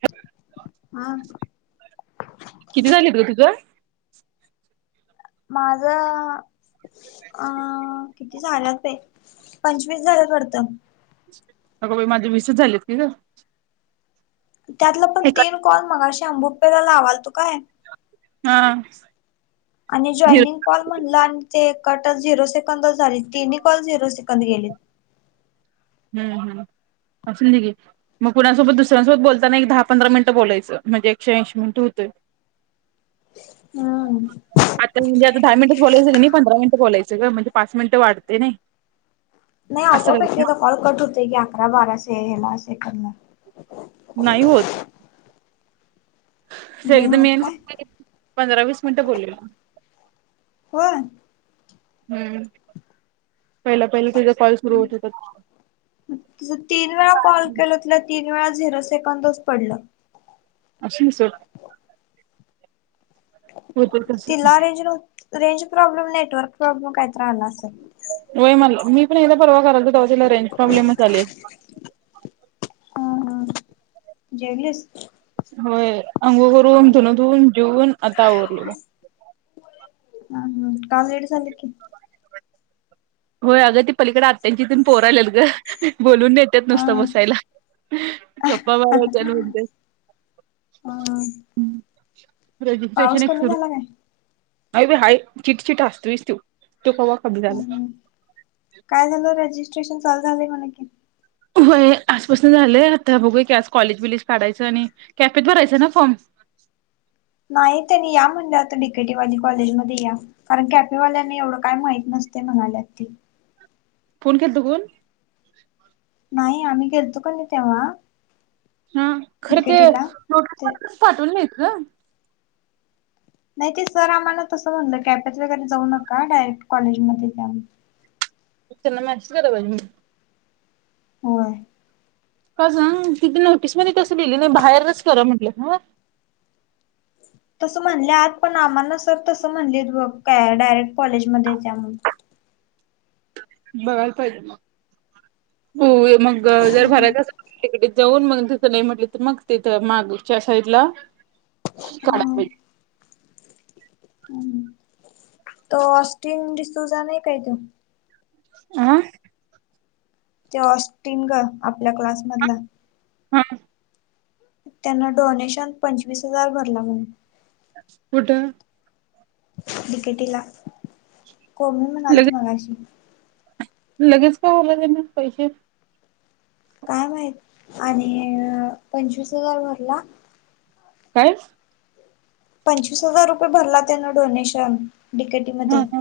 [unintelligible] हा किती झालीत ग तुझ? माझ अ. झाल्यात बाई. पंचवीस झाल्यात वाटत. अग बाई माझे विसच झालेत की ग. त्यातला पण तीन कॉल मगाशी अंबूपेला लावालतो काय. हा. आणि झिरो जॉइनिंग कॉल म्हणलं आणि ते. कटच. झिरो सेकंद झाली. तिन्ही कॉल झिरो सेकंद गेलीत. हम हम. असुंदे की. मग कुणासोबत दुसऱ्यांसोबत बोलताना एक दहा पंधरा मिनटं बोलायचं. म्हणजे एकशे ऐंशी मिनट होतय. हम्म आता म्हणजे आता दहा मिनिट बोलायच नाही पंधरा मिनिट. बोलायचं ग म्हणजे पाच मिनिटं वाढतय नाही. नाही असं आपोप एक करायचं एकदा कॉल कट होते की अकरा बारा से हेला सेकंद ला. नाही होत नाही एकदा मी होत काय? पंधरा वीस मिनिटं बोललेलो. होय? हम्म. पहिला पहिला तिचा कॉल सुरू होत होता. हं. किती वेळा झिरो सेकंदच पडलं. असुंदे सोड. हो तर कस? तिला रेंज नव्ह रेंज प्रॉबलेम, नेटवर्क प्रॉब्लेम काहीतर आला असेल. व्हय मला- मी पण एकदा परवा [unintelligible] तवा तिला रेंज प्रॉब्लेमच आले. असेल. जेवलीस? होय. अंगोळ करून. धुन धुवून, जेऊन आता आवरलोय. हम हम्. का लेट झालं की? होय. अगं ती पलीकडे आत्यांची तीन पोर आल्यात ग. बोलवून नेत्यात हा नुसता बसायला. हा गप्पा मारायला हो त्याल म्हणते. हा हम्. रजिस्ट्रेशन पाऊस एक कमी सुरू. झाला काय अ हा चिक चिक असते [unintelligible] तो कवा [unintelligible] झालं. हम्म काय झालं रजिस्ट्रेशन चालू झालय म्हण की. होय. आजपासून झालंय आता बघूया की आज. कॉलेज विलेज काढायचं आणि कॅफेत भरायचं ना फॉर्म? [inaudible] नाही त्यांनी या म्हणलं आता डी के टीवाली कॉलेजमध्ये या. कारण कॅफेवाल्यांना एवढं काय माहित नसत. नस्ते म्हणाल्यात ती. फोन केलता कोण? नाही आम्ही गेलतो कनी तेव्हा. हा खरे ते डिकेटीला नोटीस ते मधी टेन पाठवलु नाही ग नाही ते सर आम्हाला तसं म्हणलं, कॅफेत वगैरे जाऊ नका डायरेक्ट कॉलेजमध्ये या. त्यांना मेसेज कराय पाहिजे म. होय. का सांग तिथं नोटीस मध्ये तसं लिहिलं, बाहेरच करा म्हंटलं ह. तसं म्हणल्यात पण आम्हाला सर तसं म्हणलीत, बघ काय डायरेक्ट कॉलेजमध्येच या म्हणून बघायला पाहिजे म? होय. मग जर म्हणून भरात अस तिकडे जाऊन मग नाही म्हटलं तर मग तिथ मागच्या साईड ला काढा हम. तो ऑस्टिन डिसूजा नाही काय तो? आं? ते ऑस्टिन ग आपल्या क्लासमधला. हा. त्यांना डोनेशन पंचवीस हजार भरला म्हणे. कुठ? बि के टीला कोमी म्हणालती लगेच मगाशी. लगेच का [unintelligible] त्यांना पैसे काय माहित? आणि -पंचवीस हजार भरला- काय? पंचवीस हजार रुपये भरला त्यानं डोनेशन डी के टी हा मध्ये हा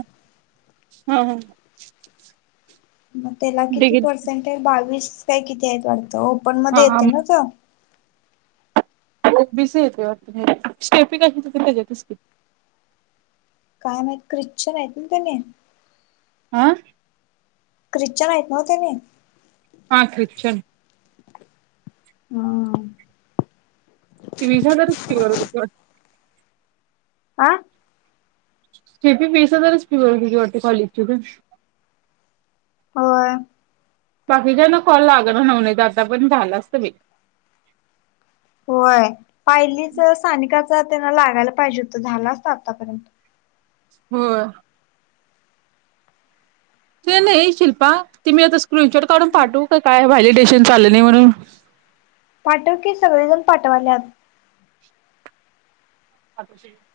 हा हा. मग त्याला किती डिगीत पर्सेंट आहे बावीस काय किती आहेत वाटतं? ओपन हा मध्ये हा येतोय ना तो ओ बी सी येतय वाटत त्याचं स्टेपी काय [unintelligible] काय माहीत ख्रिश्चन आहेत ना त्यांनी? आ. ख्रिश्चन आहेत नव्ह त्यांनी हा ख्रिश्चन हां. वीस हजारच फी भरत होती वाटतं आ. हे बी वीस हजारच फी भरून गेली वाटतं, कॉलेजची फी होय. बाकीच्याना कॉल लागना नव्ह नाही, आतापर्यंत झाला असत बाई होय पायलीचं, सानिकाच ना त्यांना लागायला पाहिजे होत, झालं असत आतापर्यंत होय. ते नाही शिल्पा ते मी आता स्क्रिनशॉट काढून पाठवू का काय? व्हॅलिडेशन चालू नाही म्हणून ययरर [inaudible] पाठव की सगळेजण पाठवाल्यात हा त स [unintelligible]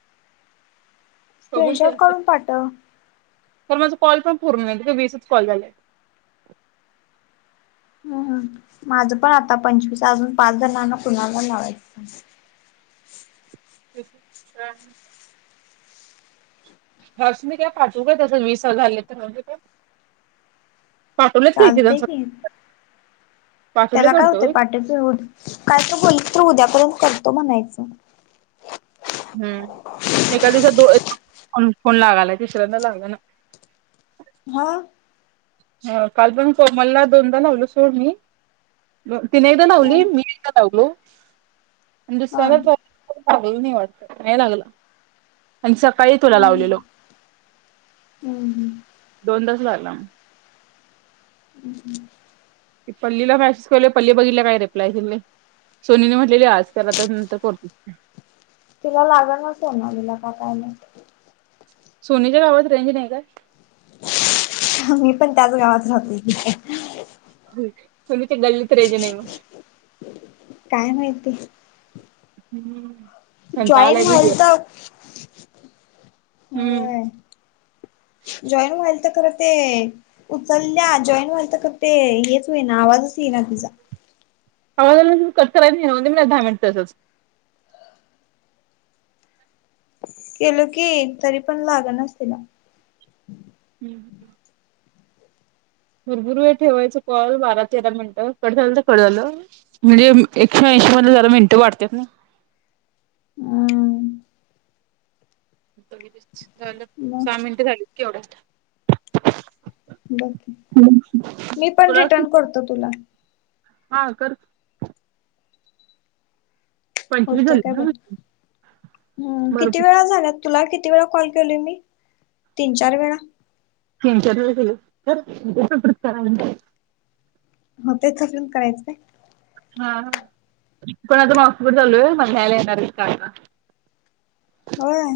स्क्रीनशॉट काढून पाठव. तर माझा कॉल पण पूर्ण नाहीत ग वीसच कॉल झाल्यात. हम् माझं पण आता पंचवीस अजून पाच जणांना कुणाला लावायचं? तेच हां. हर्ष मी काय पाठवू काय? तसं वीस कॉल झालेत तर म्हणजे पाठवलेत की किरण सर त्याला काय होतय पाठव, की हून फिरून काय तर बोलली? तर उद्यापर्यंत करतो म्हणायचं हम्म एकाद दिवसात दोन दोन फोन लागालाय तिसऱ्यांदा लाग ना हां. हा काल पण कोमलला दोनदा लावलो सोड मी तिने एकदा हम्म लावली मी एकदा लावलो. आणि हा दुसऱ्याला हम्म करालतो लागल नाही वाटत, नाही लागलं. आणि सकाळी तुला हम्म लावलेलो हम्म दोन तास लागला मग हम्म हम्म पल्लीला कयशसवलेय पल्ली बघितला काय रिप्लाय दिलेय सोनीने म्ह आज क नंतर कोत म काय आणि? सोनीच्या गावात रेंज नाही काय? हा मी पण त्याच गावात राहते की, हा सोनीच्या गल्लीत रेंज नाही ओ. काय माहिती? हम्म. जॉईन व्हालत. हम्म व्हय जॉईन व्हालत. खर ते उचलल्या जॉईन व्हालत, खर ते हेच होईना आवाजच येई ना तिचा आवाज आला नाही म्हणून कट करायचं नाही, राहू द्यायचं दहा मिनिट तसंच केलो की तरी पण लागनाच तिला हम् [inaudible] भरपुर वेळ ठेवायच कॉल बारा, तेरा मिनिटं कट झालं तर कट झालं, म्हणजे एकशे एशी म्हणून जरा मिनट वाढत्यात नी. झालं मग सहा मिनटं झालीत एवढ्या ब मी पण तुला रिटर्न करतो तुला हा कर पंचवीस होते झाले काय बघ ना हम किती बरोबर वेळा झाल्यात तुला किती वेळा कॉल केली मी तीन चार वेळा तीन चार व तर हो तेचजून करायचं काय ह कोण आता मगपूर चालूय मला्यायला येणार काळ का होय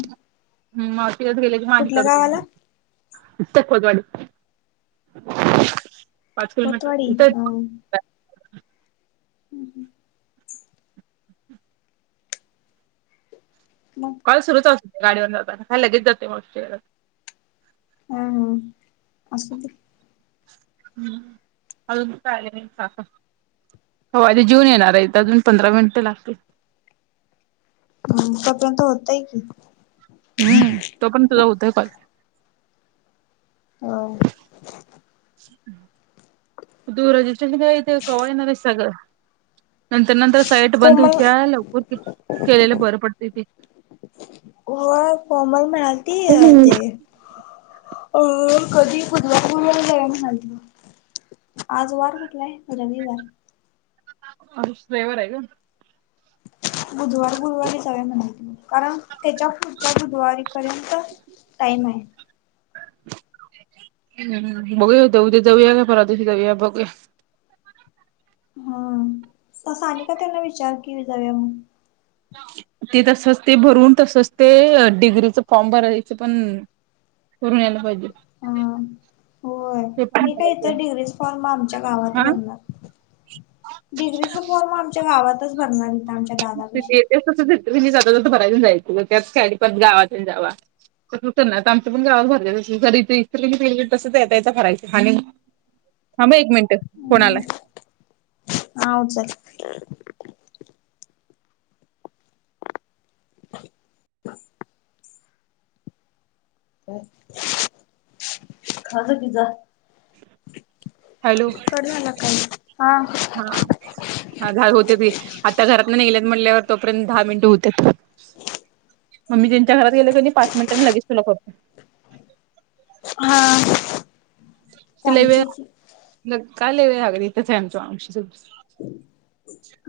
ह म तिलाच गेल्याची माणी कुठल्या करत गावाला मला कोतवाडी पाच किलोमीटर कोतवाडी इथ हम्म हम्म मग काल सुरूच होत गाडीवर जाताना काही लगेच जाते मोस् हह हम अससत हम्म अून काले हवा आ ते जेऊन येणार आहे अजून पंधरा मिनिट लागतील ह तपर्यंत होतय की हम्म तो पण तुझा होतय पाे हो तू रजिस्ट्रेशन ते कना सग नंतर नंतर साईट बंद कोमल होत्या लवकर कि केलेलं बरं पडत ते हो कोॉमल मिळाती ते अ कधी बुधवला जा सांलं आज वार कुठला आहे रविवार अवर आहे का बुधवार गुरुवारी सगळे म्हण कारण त्याच्या पुढच्या बुधवारी पर्यंत टाईम आहे [unintelligible] ह भग दऊ ते दऊया का पररा तशी दऊया भोग्या हा असं आणि का त्यांना विचार की जाव मग ते तसच ते भरून तसच ते डिग्रीच फॉर्म भरायचं पण करून यायला पाहिजे हा. होय ते पण मी का इतर भरायचंय डिग्री फॉर्म आमच्या गावात हा. भरणार डिग्रीच फर्म आमच्या गावातच बनणार येते तस मी जाता जात भरायन जायचं त्याच खेळी पण गावाात जावा नाही आता आमच्या पण गावात भरयच इत तस याचा भरायच आणि थांब हा एक मिनट फोन आलाय. हा उचल. [unintelligible] पिझ्झा हॅलो हा. कट झाला कॉल हा. आज हाल होते बाई. आता घरात ना निघालेत म्हणल्यावर तोपर्यंत दहा मिनिट होतात. मम्मी त्यानंच्या घरात गेले का. पाच मिनिटांनी लगेच तुला का हा चालतंय की. काल वेळ लागली इथेच आय आमच्या मावशीच् घर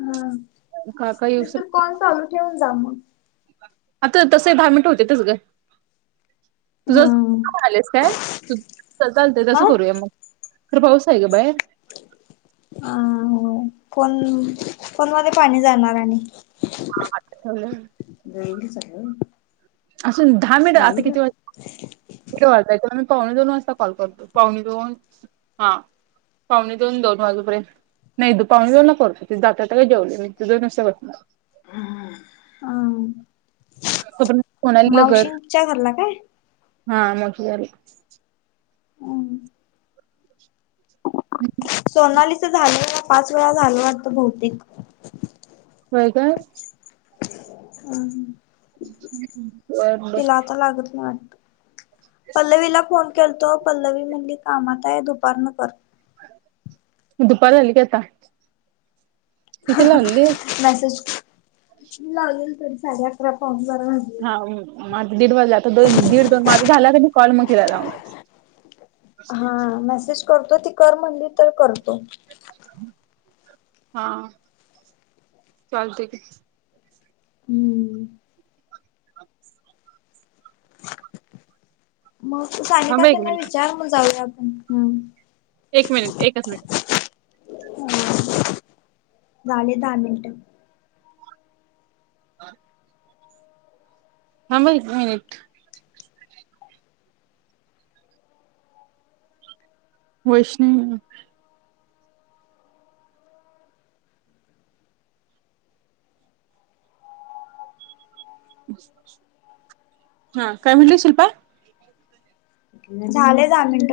हा नाही येऊस तर कॉल चालू ठेवून जा मग आता तसे दहा मिनट होतेच ग तुझं हम्म आलेस काय तू सांगते आ तसं करूया हा मग खर पाऊस आहे ग बाहेर होय. फोन फोन मध्ये पाणी जाणार आणि [unintelligible] असून दहा मिनिट आता जाईल. किती वाज कि वाजताय पावणे दोन वाजता कॉल करतो पावणे दोन हा पावणे दोन दोन वाजेपर्यंत नाही तू पावने दोन ला कॉल करतीस जातात जेवले मी [unintelligible] ह अम [unintelligible] कर मावशींच्या घरला काय हा मावशी घरी हम् सोनालीच झालं या पाच वेळा झालं वाटत भौतेिक काय काय हम् बर बर तिला आता लागत ना वाटत पल्लवीला फोन केलतो पल्लवी म्हणली कामत आहे दुपारन कर. दुपार झाली की आता किती लावलीस मेसेज मी लावलेल तरी साडे अकरा पावन हा माझ दीड वाजला आता दीड दोन माझा झाला का कॉल मग तिला लाव हा मेसेज करतो ती कर म्हणली तर करतो हा चालते की हम्म मग सानिका थांबा एक त्यांना मिनिट विचार मग जाऊया आपण हम एक मिनिट एकच मिनिट ह झाले दहा मिनट [unintelligible] थांब हा एक मिनिट वैष्णवी हा काय म्हणली शिल्पा झाले दहा मिनिट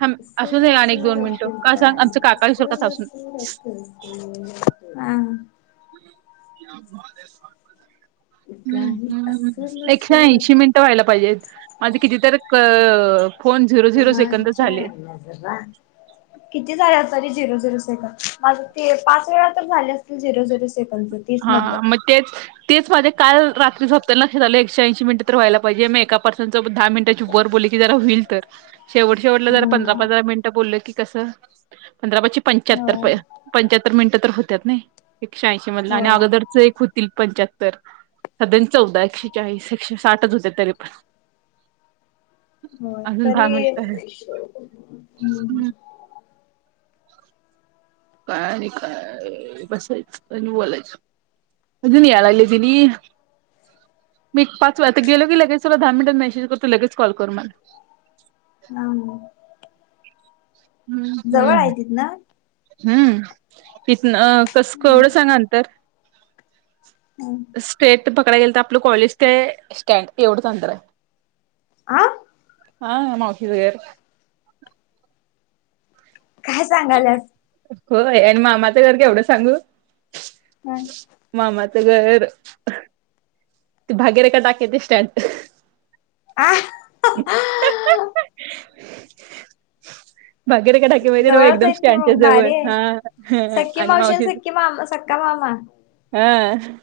थांब असू दे आणि एक दोन मिनिटं का सांग आमचं काका विसरतात असून [unintelligible] हा [unintelligible] हम गाणी हम असल एकशे ऐशी सुरत मिनटं व्हायला पाहिजेत माझे कितीतरी क य य [unintelligible] किती झालेट तरी झिरो झिरोच सेकंद. माझ ते पाच वेळा तर झाले झिरो झिरो सेकंद तीस मधल हा मग तेच तेच माझे काल रात्री झोपतान लक्षात आलं एकशे ऐंशी मिनट तर व्हायला पाहिजे. म एका पर्सन सोबत दहा मिनटाचे वर बोलली. म्हटली जरा होईल तर. शेवट शेवट ला जरा पंधरा हम्म पंधरा मिनिट. बोलल की कसं पंधरा पा पंच्याहत्तर होय. पंच्याहत्तर मिनिटं तर होत्या नाही एकशे ऐंशी मधलं आणि होय अगोदरच एक होतील पंच्याहत्तर साध्याण चौदा एकशे चाळीस एकशे साठच होते तरी पण [inaudible] हो अजून दहा तरी मिनिट आहे [inaudible] हम्म [inaudible] काय आणि काय बसयच बोलायचं अजुन यलागलत यांनी [inaudible] मी पाच वाेता गेलो की लगेच तला दहा मिनिटात मेसेज करतो लगेच कॉल करू मला [inaudible] ह हम्म हम्म तिथन [inaudible] हम्म [inaudible] इथ कसं एवढं सांगंतर [inaudible] स्टेट पक क गेल तर आपलं कॉलेज ते स्टँड एवढच अंतर आहे [inaudible] आह [inaudible] हा मावशी च घर काय सांगालस. होय आणि मामाचं घर केवड सांगू. हम्. गर ते भागीरे का टाकेत स्टँड [unintelligible] [unintelligible] भाकीरे का टाकीे माहिती ना म जवळच एकदम आहेत की स्टँडच्या मग जवळ भारी आहे हा आणि मावशी हा. हा.